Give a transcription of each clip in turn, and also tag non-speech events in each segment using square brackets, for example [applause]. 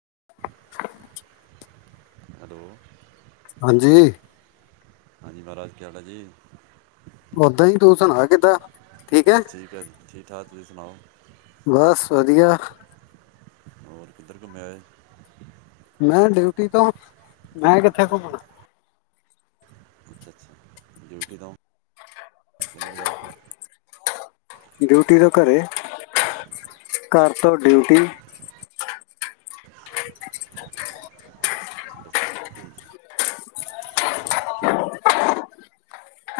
[inaudible] Hello. ਹਾਂਜੀ। ਹਾਂਜੀ ਮਹਾਰਾਜ ਕੇ ਹਾਲ ਹੈ ਜੀ। ਓਦਾਂ ਹੀ ਤੂੰ ਸੁਣਾ ਕਿੱਦਾਂ? ਬਸ ਠੀਕ ਹੈ ਜੀ, ਠੀਕ ਠਾਕ ਤੁਸੀਂ ਸੁਣਾਓ? ਬਸ ਵਧੀਆ। ਹੋਰ ਕਿੱਧਰ ਘੁੰਮਿਆਏ? ਮੈਂ ਡਿਊਟੀ ਤੋਂ, ਮੈਂ ਕਿੱਥੇ ਘੁੰਮਣਾ। ਅੱਛਾ ਅੱਛਾ ਡਿਊਟੀ ਤੋਂ ਕਿੰਨੇ ਵਜੇ ਆਏ ਡਿਊਟੀ ਤੋਂ ਘਰੇ, ਘਰ ਤੋਂ ਡਿਊਟੀ।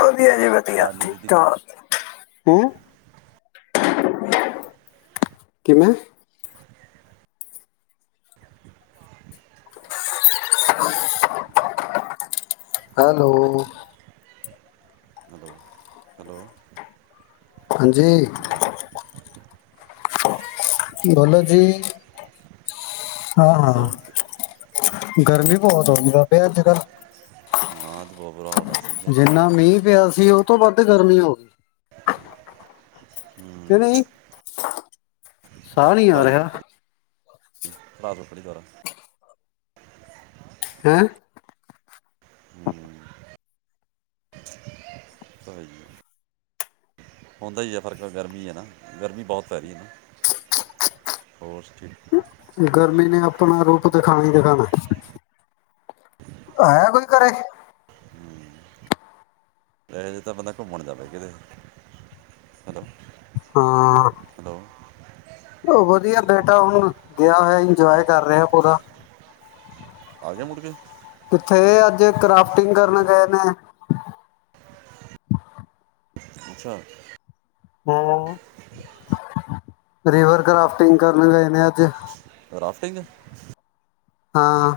ਹਾਂ [unintelligible] ਵਧੀਆ ਜੀ ਵਧੀਆ ਰਾਜਨੀ ਠੀਕ ਦੀਦੀ ਠਾਕ। ਹੈਂ ਕਿਵੇਂ ਹੈਲੋ ਹੈਲੋ ਹੈਲੋ ਹਾਂਜੀ ਹੋਰ ਗਲ ਜੀ ਹਾਂ ਤੁਸੀਂ ਹਾਂ ਦੱਸੋ ਗਰਮੀ ਬਹੁਤ ਹੋ ਗਈ ਵਾਬੇ ਅੱਜ ਕੱਲ ਹਾਂ ਅੱਜ ਬਹੁਤ ਬੁਰਾ ਹਾਲ ਆ ਸਹੀ ਗੱਲ ਆ ਜਿੰਨਾ ਮੀਂਹ ਪਿਆ ਜ ਉਹ ਤੋਂ ਵੱਧ ਗਰਮੀ ਹੋ ਗਈ ਕਿ ਨਹੀਂ ਸਾਹ ਨੀ ਆ ਰਿਹਾ ਭਤ ਖੜੀ ਦੁਆਰਾ ਹੈਂ ਹੂੰ ਤਾਂ ਹੈ ਹੀ ਆ। ਹੁੰਦਾ ਹੀ ਹੈ ਫ਼ਰਕ ਗਰਮੀ ਹੈ ਨਾ ਗਰਮੀ ਬਹੁਤ ਪੈ ਰਹੀ ਹੈ ਨਾ ਹੋਰ ਠੀਕ ਗਰਮੀ ਨੇ ਆਪਣਾ ਰੂਪ ਕੁਤੇ ਖਾਣਾ ਤੇ ਖਾਣਾ ਆਇਆ ਕੋਈ ਘਰੇ ਇਹ ਜ ਤਾਂ ਬੰਦਾ ਘੁੰਮਣ ਜਾਵੇ ਕਿਤੇ ਹੈਲੋ ਹਾਂ ਹੈਲੋ ਵਧੀਆ ਬੇਟਾ ਹੁਣ ਗਿਆ ਹੋਇਆ ਇੰਜੋਏ ਕਰ ਰਿਹਾਹਾ ਪੂਰਾ ਆਜ ਮੁੜ ਕੇ ਕਿੱਥੇ ਅੱਜ ਕਰਾਫਟਿੰਗ ਕਰਨ ਗਏ ਨੇ [unintelligible] ਹਮ ਰਿਵਰ ਕਰਾਫਟਿੰਗ ਕਰਨ ਗਏ ਨੇ ਅੱਜ ਟ੍ਰਰਾਫਿੰਗ ਹਾਂ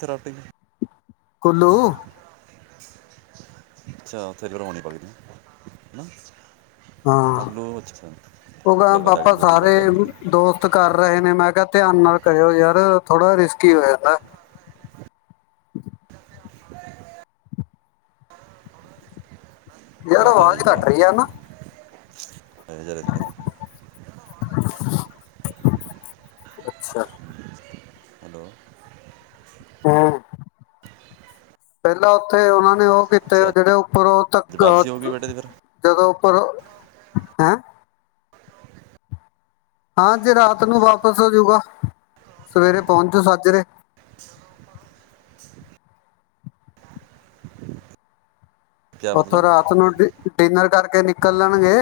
ਥਰਾ ਪੇ ਹੈ ਕੁੱਲੂ ਅੱਛਾਥੇਰਵਾਉਣੀ ਪਕਦੀ ਹਨ ਹਾਂ ਉਹ ਕ ਲਗਾ ਪਾਪਾ ਡਾਕਟਰ ਜੋੜੀ ਸਾਰੇ ਪੜਦੇ ਆਪਣੀ ਦੋਸਤ ਕਰ ਰਹੇ ਨੇ ਮੈਂ ਕਿਹਾ ਧਿਆਨ ਨਾਲ ਕਰਿਓ ਯਾਰ ਥੋੜਾ ਰਿਸਕੀ ਹੋ ਜਾਂਦਾ ਹ ਯਾਰ ਆਵਾਜ਼ ਘੱਟ ਰਹੀ ਆ ਨਾ ਹ ਜ਼ ਅੱਛਾ ਹੈਲੋ ਹਮ ਪਹਿਲਾਂ ਉੱਥੇ ਉਹਨਾਂ ਨੇ ਉਹ ਕੀਤੇ ਜਿਹੜੇ ਉੱਪਰ ਉਹ ਅਤੇ ਵਾਪਸੀ ਹੋ ਗਈ ਬੇਟੇ ਦੀ ਫਿਰ ਪਰ ਹੈਂ ਹਾਂ ਜੇ ਰਾਤ ਨੂੰ ਵਾਪਿਸ ਹੋਜੂਗਾ ਸਵੇਰੇ ਪਹੁੰਚੂ ਸਾੱਜਰੇ ਕੀ ਉੱਥੋਂ ਮਤਲਬ ਰਾਤ ਨੂੰਿ ਡਿਨਰ ਕਰਕੇ ਨਿਕਲ ਲਣਗੇ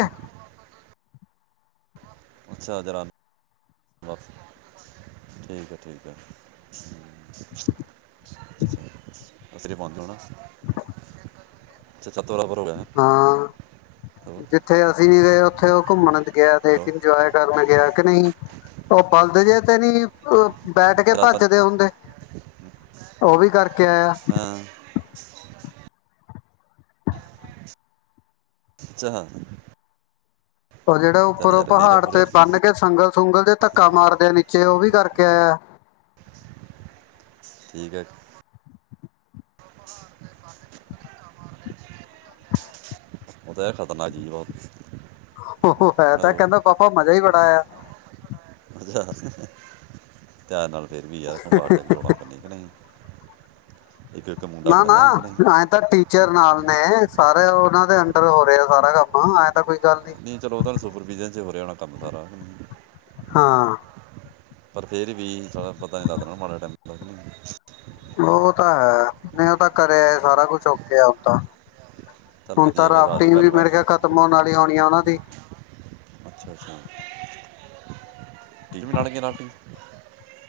ਅੱਛਾ ਜਰਾ ਠੀਕ ਹੈ ਠੀਕ ਹੈ ਅਸਰੀ ਪਹੁੰਚ ਹੋਣਾ ਹ ਅੱਛਾ ਤੋਰਾ ਪਰ ਹੋ ਗਿਆ ਹਾਂ ਹਲੋ ਜਿੱਥੇ ਅਸੀਂ ਨ ਗਏ ਉੱਥੇ ਉਹ ਘੁੰਮਣ ਦੇ ਗਿਆ ਦੇਖ ਹਲੋ ਇੰਜੋਏ ਕਰਨ ਗਿਆ ਨਹੀਂ ਉਹ ਪਲਦ ਜੇ ਤੇ ਨਹੀਂੀ ਬੈਠ ਕੇ ਅਰਾ ਤਾਂ ਭੱਜਦੇ ਹੁੰਦੇ ਉਹ ਵੀ ਕਰਕੇ ਆਇਆ ਹਾਂ ਸ ਉਹ ਜਿਹੜਾ ਉੱਪਰੋਂ ਪਹਾੜ ਪੂਰੇ ਤੇ ਬੰਨ ਕੇ ਸੰਗਲ ਸੁੰਗਲ ਦੇ ਧੱਕਾ ਮਾਰਦੇ ਆ ਨੀਚੇ ਉਹ ਵੀ ਕਰਕੇ ਆਇਆ ਠੀਕ ਹੈ ਉਹ ਤਾਂ ਇਹ ਖ਼ਤਰਨਾਕ ਜੀਜ਼ ਬਹੁਤ ਉਹ ਹੈ ਤਾਂ ਹਲੋ ਕਹਿੰਦਾ ਪਾਪਾ ਮਜ਼ਾ ਹੀ ਬੜਾ ਆ ਤਿਆਰ ਨਾਲ ਫੇਰ ਵੀ ਯਾਰਬਾਰ ਤ ਚੋਣਾਂ ਕਰਨੀ ਕਿ ਨਹੀਂ ਇੱਕ ਇੱਕ ਮੁੰਡਾ ਨਾ ਨਾ ਬਣਦਾ ਕਿ ਨਹੀਂ ਐਏਂ ਤਾਂ ਟੀਚਰ ਨਾਲ ਨੇ ਸਾਰੇ ਉਹਨਾਂ ਦੇ ਅੰਡਰ ਹੋ ਰਿਹਾ ਆ ਸਾਰਾ ਕੰਮ ਤਾਂ ਕੋਈ ਗੱਲ ਨਹੀਂ ਨੀ ਚਲੋਦਾ ਸ ਸੁਪਰ ਬੀਜ਼ ਹੋਰ ਜਾਣਾ ਕੰਮ ਸਾਰਾ ਹਾਂ ਪਰ ਫੇਰ ਵੀ ਚ ਪਤਾ ਨੀ ਲੱਗਦਾਣਾ ਮਾੜੇ ਟਾਈਮ ਨਹੀਂ ਉਹ ਤਾਂ ਹੈ ਮੈਂ ਉਹ ਤਾਂ ਕਰਿਆ ਸਾਰਾ ਕੁਛ ਕੇਿਆ ਦਾਂ ਚੱਲ ਹੁਣ ਤਾਂ ਵਧੀਆ ਕਿ ਆ ਜਾਓ ਰਾਫਟਿੰਗ ਘਰ ਵੀ ਮੇਰੇ ਵਾਪਸ ਕਿਹਾ ਖ਼ਤਮ ਹੋਣ ਵਾਲੀ ਹੋਣੀ ਆ ਉਹਨਾਂ ਦੀ ਅੱਛਾ ਅੱਛਾ ਟੀ ਵੀ ਨਾਲ ਗ ਨਾਲ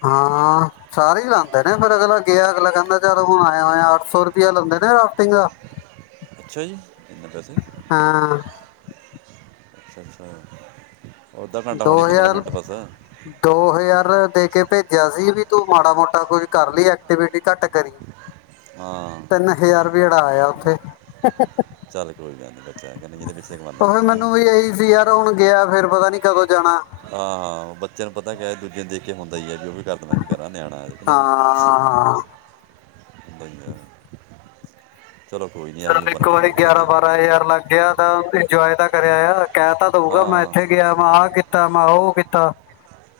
ਹਾਂ ਸਾਰੇ ਲਾਦੇ ਨੇ ਫਿਰ ਅਗਲਾ ਗਿਆ ਅਗਲਾ ਕਹਿੰਦਾ ਚਾਰ ਹੁਣ ਆਇਆ ਹੋਇਆ ਅੱਠ ਸੌ ਰੁਪਇਆ ਲੈਂਦੇ ਨੇ ਰਾਫਟਿੰਗ ਦਾ ਅੱਛਾ ਜੀ ਇੰੇ ਪੈਸੇ ਹਾਂ ਅੱਛਾ ਅੱਛਾ ਅੱਧਾ ਘੰਟਾ ਦੋ ਹੋਣੀ ਹਜ਼ਾਰ ਮਿੰਟ ਬਸ ਦੋ ਹਜ਼ਾਰ ਦੇ ਕੇ ਭੇਜ ਸੀ ਵੀ ਤੂੰ ਮਾੜਾ ਮੋਟਾ ਕੁਝ ਕਰ ਲਈ ਐਕਟੀਵਿਟੀ ਘੱਟ ਕਰੀ ਹਾਂ ਵਿੇਹੜਾ ਆਇਆ ਉੱਥੇ ਚੱਲ ਕੋਈ ਗੱਲ ਨਹੀਂ ਬੱਚਾ ਹੈ ਕਿ ਨਹੀਂ ਇਹਦੇ ਪਿੱਛੇ ਕਮਾਉਂਦੇ ਉਹ ਫਿਰ ਜੀ ਨਹੀਂ ਮੈਨੂੰ ਵੀ ਇਹੀ ਸੀ ਯਾਰ ਹੁਣ ਗਿਆ ਫੇਿਰ ਪਤਾ ਨੀ ਕਦੋਂ ਜਾਣਾ ਹਾਂ ਹਾਂ ਬੱਚਿਆਂ ਨੂੰ ਪਤਾ ਕਿ ਦੂਜੇ ਨੂੰ ਦੇਖ ਕੇ ਹੁੰਦਾ ਹੀ ਹੈ ਵੀ ਕਰ ਦੇਣਾ ਵੀ ਕਰਾਂ ਨਿਆਣਾ ਆ ਨਹੀਂ ਹਾਂ ਬਦਿਆ ਚਾਨੂੰ ਇੱਕ ਵਾਰੀ ਗਿਆਰਾਂ ਬਾਰਾਂ ਹਜ਼ਾਰ ਲੱਗ ਗਿਆ ਤਾਂ ਉਹਦੇ ਇੰਜੋਏ ਤਾਂ ਕਰ ਆਇਆ। ਕਹਿ ਤਾ ਦਊਗਾ ਮੈਂ ਹਾਂ ਇੱਥੇ ਗਿਆ ਵੈਂ ਆਹ ਕੀਤਾ। ਮੈਂ ਉਹ ਕੀਤਾ।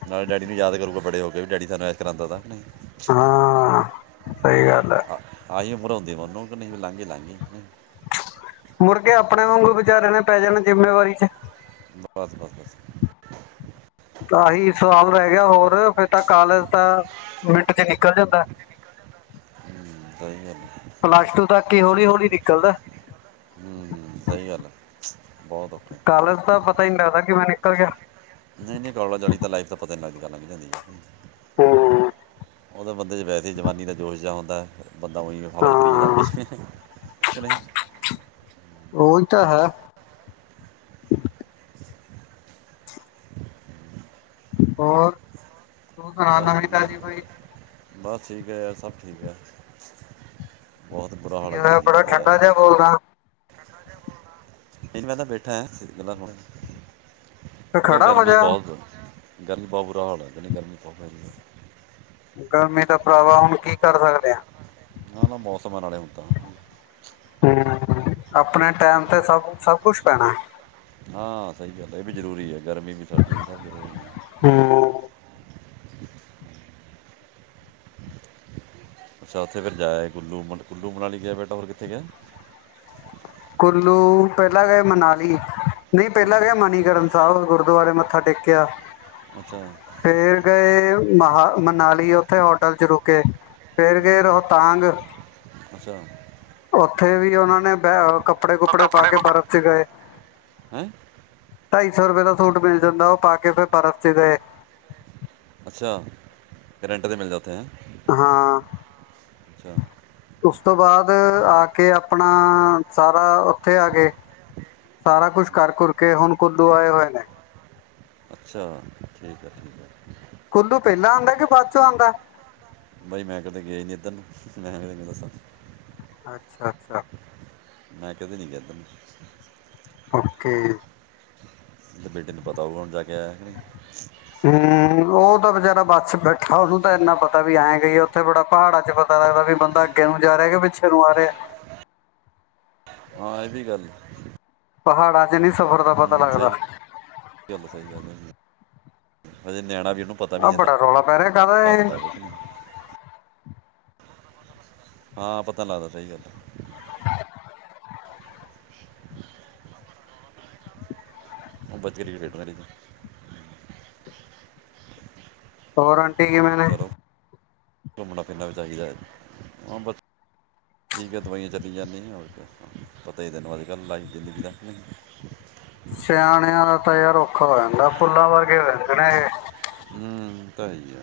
ਨਾਲੇ ਡੈਡੀ ਨੂੰ ਯਾਦ ਕਰੂਗਾ ਬੜੇ ਹੋ ਕੇ ਵੀ ਡੈਡੀ ਸਾਨੂੰ ਇਸ ਤਰ੍ਹਾਂ ਦਾ ਤ ਨਹੀਂ। ਅੱਛਾ। ਹਾਂ ਸਹੀ ਗੱਲ ਹੈ। ਆਹੀ ਉਮਰ ਹੁੰਦੀ ਮਨ ਕਿ ਨਹੀਂ ਵੀ ਲਾਂਘੀ ਲਾਂਘਗੀ। ਮੁੜਕੇ ਆਪਣੇ ਵਾਂਗੂ ਵਿਚਾਰੇ ਨੇ ਪੈ ਜਾਣੇ ਜਿੰਮੇਵਾਰੀ ਚ ਬਸ ਬਸ ਤਾਂਹੀ ਸਵਾਲ ਰਹਿ ਗਿਆ ਹੋਰ ਫਿਰ ਤਾਂ ਕਾਲਜ ਤਾਂ ਮਿੰਟ ਚ ਨਿਕਲ ਜਾਂਦਾ ਹੂੰ, ਸਹੀ ਗੱਲ ਹੈ। ਪਲੱਸ ਟੂ ਤੱਕ ਹੀ ਹੌਲੀ ਹੌਲੀ ਨਿਕਲਦਾ। ਹੂੰ ਸਹੀ ਗੱਲ ਹੈ। ਬਹੁਤ ਔਖਾ ਹੈ। ਕਾਲਜ ਦਾ ਪਤਾ ਹੀ ਨਹੀਂ ਲੱਗਦਾ ਕਿਵੇਂ ਨਿਕਲ ਗਿਆ। [unintelligible] ਤਾਂ ਲਾਈਫ ਤਾਂ ਪਤਾ ਇ ਦੀ ਗੱਲ ਲੰਘ ਜਾਂਦੀ ਹੈ ਹੂੰ ਉਹਦੇ ਬੰਦੇ ਚ ਵੈਸੇ ਹੀ ਜਵਾਨੀ ਦਾ ਜੋਸ਼ ਜਿਹਾ ਹੁੰਦਾ। ਬੰਦਾ ਉਹੀ ਹਵਾ 'ਚ ਫਰੀ ਜਾਂਦਾ ਹਾਂ ਆਪਣੀ ਕੇ ਨੀ ਉਹੀ ਤਾਂ ਹੈ। ਹੋਰ ਤੂੰ ਸੁਣਾ ਬਸ ਨਵੀ ਵਧੀਆ ਤਾਜੀ ਬਾਈ ਬਸ ਠੀਕ ਹੈ ਯਾਰ ਸਭ ਠੀਕ ਹੈ। ਬਹੁਤ ਬੁਰਾ ਹਾਲ ਕੀ ਹੈ ਹੋਇਆ ਗਰਮੀ ਬੜਾ ਦਾ ਤਾਂ ਯਾਰ ਠੰਡਾ ਜਿਹਾ ਬੋਲਦਾ। ਨਹੀਂ ਮੈਂ ਬੈਠਾ ਆ ਗੱਲਾਂ ਸੁਣਦਾ। ਤੇ ਮੈਂ ਕਿਹਾ ਖੜਾ ਹੋ ਗਰਮੀ ਜਾ ਬਹੁਤ ਗਰਮੀ ਬੋਤ ਬੁਰਾ ਹਾਲ ਹੈ ਗਰਮੀ ਪਾ ਹੈ। ਗਰਮੀ ਦਾ ਭਰਾਵਾ ਹੁਣ ਕੀ ਕਰ ਸਕਦੇ ਹਾਂ। ਨਾ ਨਾ ਮੌਸਮਾਂ ਨਾਲੇ ਹੁੰਦਾ ਹੂੰ ਆਪਣੇ ਟੈਮ ਤੇ ਸਭ ਸਭ ਕੁਛ ਪੈਣਾ ਹਾਂ ਸਹੀ ਗੱਲ ਹੈ ਇਹ ਵੀ ਜ਼ਰੂਰੀ ਹੈ। ਗਰਮੀ ਵੀ ਸਰਦੀ ਵੀ ਸਭ ਜ਼ਰੂਰੀ ਹੈ। ਹੂੰ ਅੱਛਾ ਉੱਥੇ ਫਿਰ ਜਾਇਏ ਕੁੱਲੂ ਕੁੱਲੂ ਮਨਾਲੀ ਗਿਆ ਬੇਟਾ ਹੋਰ ਕਿੱਥੇ ਗਿਆ। ਕੁੱਲੂ ਪਹਿਲਾਂ ਗਏ ਮਨਾਲੀ ਨਹੀਂ ਪਹਿਲਾਂ ਹੂੰ, ਗਏ ਮਨੀਕਰਨ ਸਾਹਿਬ ਗੁਰਦੁਆਰੇ ਮੱਥਾ ਟੇਕਿਆ ਅੱਛਾ ਫੇਰ ਗਏ ਮਹਾ ਮਨਾਲੀ ਉੱਥੇ ਹੋਟਲ 'ਚ ਰੁਕੇ ਫਿਰ ਗਏ ਰੋਹਤਾਂਗ ਅੱਛਾ ਉੱਥੇ ਵੀ ਉਹਨਾਂ ਨੇ ਬ ਕੱਪੜੇ ਕੁਪੜੇ ਪਾ ਕੇ ਬਰਫ਼ ਚ ਗਏ ਹੈ ਢਾਈ ਸੌ ਰੁਪਏ ਦਾ ਸੂਟ ਮਿਲ ਜਾਂਦਾ ਉਹ ਪਾ ਕੇ ਫਿਰ ਬਰਫ਼ ਚ ਗਏ। ਅੱਛਾ ਕਰ ਰੈਂਟ ਤੇ ਮਿਲ ਜਾਤੇ ਹੈ। ਹਾਂ ਅੱਛਾ ਉਸ ਤੋਂ ਬਾਅਦ ਆ ਕੇ ਆਪਣਾ ਸਾਰਾ ਉੱਥੇ ਆ ਗ ਸਾਰਾ ਕੁਛ ਕਰ ਘੁਰ ਕੇ ਹੁਣ ਕੁੱਦੂ ਆਏ ਹੋਏ ਨੇ ਅੱਛਾ ਠੀਕ ਹੈ ਠੀਕ ਹੈ ਕੁੱਲੂ ਪਹਿਲਾਂ ਆਉਂਦਾ ਕਿ ਬਾਅਦ ਚੋਂ ਆਉਂਦਾ ਬਾਈ ਮੈਂ ਕਦੇ ਗਏ ਨੀ ਇੱਧਰ ਨੂੰ ਮੈਂ ਤੈਨੂੰ ਦੱਸਾਂ ਅੱਛਾ ਅੱਛਾ ਮੈਂ ਕਦੇੋਂ ਨਹੀਂ ਚਦ ਓਕੇ ਤੇ ਬੇਟੇ ਨੂੰ ਪਤਾ ਉਹਊ ਹੁਣ ਜਾ ਕੇ ਆਇ ਹੂੰ ਉਹ ਤਾਂ ਬਚਾਰਾ ਬੱਸ ਚ ਬੈਠਾ ਉਹਨੂੰ ਤਾਂ ਇੰਨਾ ਪਤਾ ਵੀ ਆਏਂ ਗਈਏ ਉੱਥੇ ਬੜਾ ਪਹਾੜਾਂ ਚ ਪਤਾ ਲੱਗਦਾ ਵੀ ਬੰਦਾ ਅੱਗੇ ਨੂੰ ਜਾ ਰਿਹਾ ਕਿ ਪਿੱਛੇ ਨੂੰ ਆ ਰਿਹਾ ਹਾਂ ਇਹ ਵੀ ਗੱਲ ਪਹਾੜਾਂ ਚ ਨਹੀਂੀ ਸਫ਼ਰ ਦਾ ਪਤਾ ਹੂੰ ਲੱਗਦਾ ਸਹੀ ਹ ਨਿਆਣਾ ਵੀ ਉਹਨੂੰ ਪਤਾ ਵੀ ਆਹ ਨਹੀਂ ਹੈ ਬੜਾ ਰੌਲਾ ਪੈ ਰਿਹਾ ਹਿਸਾਬ ਕਵੇ ਕਿਤਾਬ ਹੈ ਕਿ ਨਹੀਂ ਹਾਂ ਪਤਾ ਨਹੀਂੀ ਲੱਗਦਾ ਸਹੀ ਗੱਲ ਆ [inaudible] ਉਹ ਵਧੀਆ ਰੇਟ ਮਰੀ ਜੀ ਹੋਰ ਠੀਕ ਮੈਂੇ ਚਲੋ ਘੁੰਮਣਾ ਫਿਰਨਾ ਵੀ ਚਾਹੀਦਾ ਹੈ ਹਾਂ ਬਸ ਠੀਕ ਹੈ ਦਵਾਈਆਂ ਚੱਲ ਜਾਂਦੀਆਂ ਰ ਪਤਾ ਹੀ ਤਨੂੰ ਅੱਜ ਕੱਲ੍ਹ ਲਾਈਵ ਜ਼ਿੰਦਗੀ ਦਾੱਕ ਨਹੀਂ ਸਿਆਣਿਆਂ ਤਾਂ ਯਾਰ ਔਖਾ ਹੋ ਜਾਂਦਾ ਫੁੱਲਾਂ ਵਰਗੇ ਹੋ ਜਾਂਦੇ ਨੇ ਸਹੀ ਹੈ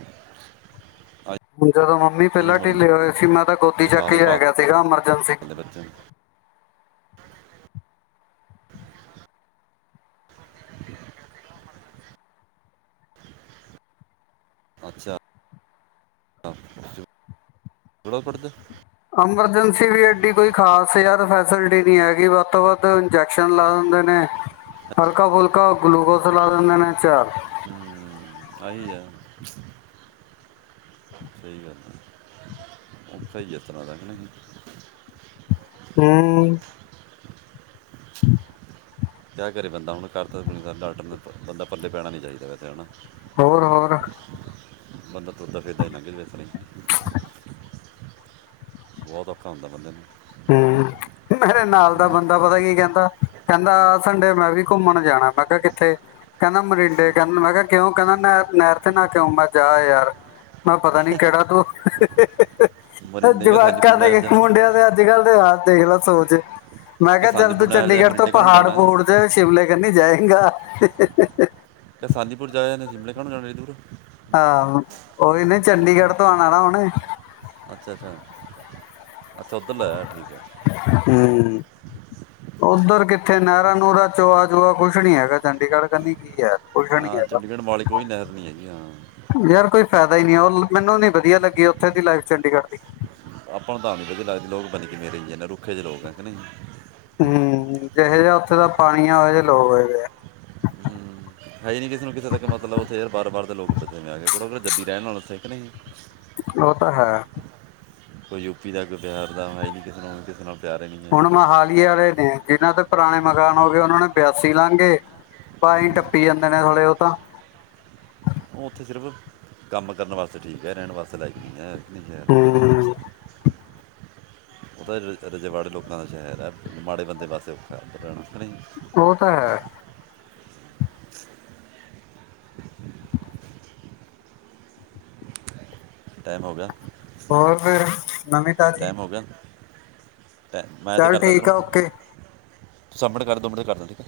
ਹਣ ਜਦੋਂ ਮੰਮੀ ਪਹਿਲਾਂ ਢਿੱਲੇ ਹੋਏ ਸੀ ਮੈਂ ਤਾਂ ਗੋਦੀ ਹੈ, ਚੱਕ ਹੀ ਸਾਰੇ ਲੈ ਭਾਲ ਗਿਆ ਸੀਗਾਰ ਇੱਕਦਮ ਸ ਦੇ ਬੱਚੇ ਨੂੰ। ਅੱਛਾ ਬੜ ਪੜਦੇ ਐਮਰਜੈਂਸੀ ਵੀ ਐਡੀ ਕੋਈ ਖ਼ਾਸ ਯਾਰ ਫੈਸਿਲਿਟੀ ਨਹੀਂ ਹੈਗੀ ਵੱਧ ਤੋਂ ਵੱਧ ਇੰਜੈਕਸ਼ਨ ਲਾ ਦਿੰਦੇ ਨੇ ਹਲਕਾ ਫੁਲਕਾ ਗਲੂਕੋਸ ਲਾ ਦਿੰਦੇ ਨੇ ਚਾਰ ਆਹੀ ਹੈ ਸਹੀ ਗੱਲ ਆ ਥ ਜਤਨਾ ਰਹੀਂ ਹ ਹ ਕਿਆ ਕਰੇ ਬੰਦਾ ਹੁਣ ਕਰਰ ਡਾਟਰ ਬਦਾ ਪੱਲੇ ਪੈਣਾ ਨੀ ਚਾਹੀਦਾ ਕਿਥੇ ਹਨਾ ਹੋਰ ਹੋਰ ਬੰਦ ਫੌਦਾ ਫਿਰਦਾ ਹੀ ਲਾਘਸਾਰੇ ਬਹੁਤ ਔਖਾ ਹੁੰਦਾ ਬੰਦੇ ਨੂੰ ਹਮ ਮੇਰੇ ਨਾਲ ਦਾ ਮੰਮੀ, ਬੰਦਾ ਪਤਾ ਕੀ ਕਹਿੰਦਾ ਕਹਿੰਦਾ ਆ ਸੰਡੇ ਮੈਂ ਵੀ ਘੁੰਮਣ ਜਾਣਾ ਮੈਂ ਕਿਹਾ ਕਿੱਥੇ ਕਹਿੰਦਾ ਮਰਿੰਡੇ ਕਹਿੰ ਮੈਂ ਕਿਹਾ ਕਿਉਂ ਕਹਿੰਦਾ ਨਹਿ ਨਹਿਰ ਤੇ ਨਾ ਕਿਉਂ ਮੈਂ ਜਾ ਯਾਰ ਮੈਂ ਪਤਾ ਨੀ ਕਿਹੜਾ ਤੂੰ ਮਰਿੰਡੇ ਕੇ ਸਾਨੀਪੁਰ ਜਵਾਾਕਾਂ ਨਹਿਰ ਦੇ ਜਾ ਮੁੰਡਿਆਂ ਦੇ ਦੇਖਲਾ ਸੋਜੇ ਮੈਂ ਕਿ ਕਿਹਾ ਚੱਲ ਸਾਨੀਪੁਰ ਤੂੰ ਨਹਿਰ ਜਾ ਚੰਡੀਗੜ੍ਹ ਤੋਂ ਮਰਿੰਡੇ ਕਾਹਨੂੰ ਪਹਾੜ ਜਾਣਾ ਪਹਾੂੜ ਚ ਸ਼ਿਮਲੇ ਕਰਨੀ ਜਾਏ। ਚੰਗਾ। ਕ ਕਿਸਾਨੀਪੁਰ ਜਾਇ ਨੇ ਸ਼ਿਮਲੇ [unintelligible] ਹਾਂ। ਓਹੀਨੇ ਚੰਡੀਗੜ੍ਹ ਤੋਂ ਆਉਣਾ ਨਾ ਉਹੁਨੇ [unintelligible] ਅੱਛਾ ਅੱਛਾ। ਅੱਛਾ ਉੱਧਰ ਲੈ ਠੀਕ ਹੈ। ਹੂੰ ਉੱਧਰ ਕਿੱਥੇ ਨਹਿਰਾ ਨੂਰਾ ਚੋਆ ਚੋਆ ਕੁਛ ਨੀ ਹੈਗਾ ਚੰਡੀਗੜ੍ਹ ਕਹਿੰਦੀ ਕੀ ਯ ਹਾਂ ਚੰਡੀਗੜ੍ਹ ਮੋਹਾਲੀ ਕੋਈ ਨਹਿਰ ਨਹੀਂ ਹੈਗੀ ਹਾਂ। ਯਾਰ ਕੋਈ ਫਾਇਦਾ ਹੀ ਨਹੀਂ ਉਹ ਮੈਨੂੰ ਨੀ ਵਧੀਆ ਲੱਗੀ ਉੱਥੇ ਦੀ ਲਾਈਫ ਚੰਡੀਗੜ੍ਹ ਦੀ ਆਪਾਂ ਨੂੰ ਤਾਂ ਵਧੀ ਲੱਗਦੇ ਲੋਕ ਬਣੀ ਕਿ ਮੇਰੇ ਨੇ ਰੁੱਖੇ ਦੇ ਲੋਕ ਹੈ ਨਹੀਂ। ਹੂੰ ਜਿਹਾ ਜਿਆ ਉੱਥੇ ਦਾ ਪਾਣੀੀਆਂ ਉਹ ਜੇ ਲੋ ਹੋ ਹੈ। ਹੀ ਨਹੀਂ ਕਿਸੇ ਨੂੰ ਕਿਸੇ ਤੱਕ ਮਤਲਬ ਉੱਥੇ ਯਾਰ ਬਾਰ ਬਾਰਰ ਦੇ ਲੋਕ ਬੇ ਆਏ ਜੱਦੀ ਰਹਿਣ ਨਾਲ ਉਥੇ ਇੱਕ ਨਹੀਂ ਸੀ। ੳ ਤਾ ਹੈ। ਕੋਈ ਯੂ ਪੀ ਦਾ ਕੋਈ ਬਿਹਾਰ ਦਾ ਹੈ ਜੀ ਕਿਸੇ ਨੂੰ ਕਿਸੇ ਨਾਲ ਪਿਆਰ ਹੀ ਨਹੀਂ ਹੈ ਹੁਣ ਮੋਹਾਲੀ ਆ ਨੇ ਜਿਹਨਾਂ ਦੇ ਪੁਰਾਣੇ ਮਕਾਨ ਹੋ ਗਏ ਉਹਨਾਂ ਨੇ ਬਿਆਸੀ ਲਾਂਗੇ ਭਏਂ ਟੱਪੀ ਜਾਂਦੇ ਨੇ ਥ੍ਹੇ ਉਹ ਤਾਂ ਉਹ ਉੱਥੇ ਸਿਰਫ ਕੰਮ ਕਰਨ ਵਾਸਤੇ ਠੀਕ ਹੈ, ਰਹਿਣ ਵਾਸਤੇ ਲਾਇਕ ਗਈ ਹੈ। ਨੀ ਹੈ। ਹੂੰ ਉਹ ਤਾਂ ਰ ਰਜੇਵਾੜੇ ਲੋਕਾਂ ਦਾ ਸ਼ਹਿਰ ਹੈ ਮਾੜੇ ਬੰਦੇ ਵਾਸਤੇ ਔਖਾ ਇੱਧਰ ਰਹਿਣਾ ਕਿ ਨਹੀਂ ਉਹ ਤਾਂ ਹੈ। ਟਾਈਮ ਹੋ ਗਿਆ। ਹੋਰ। [inaudible] ਨਵੀਂ ਤਾਜੀ। ਟਾਈਮ ਹੋ ਗਿਆ ਚੱਲ ਠੀਕ ਆ ਓਕੇ। ਸਮਣੇ ਕਰ ਦੋ ਮਟ ਕਰਦ ਠੀਕ ਹੈ।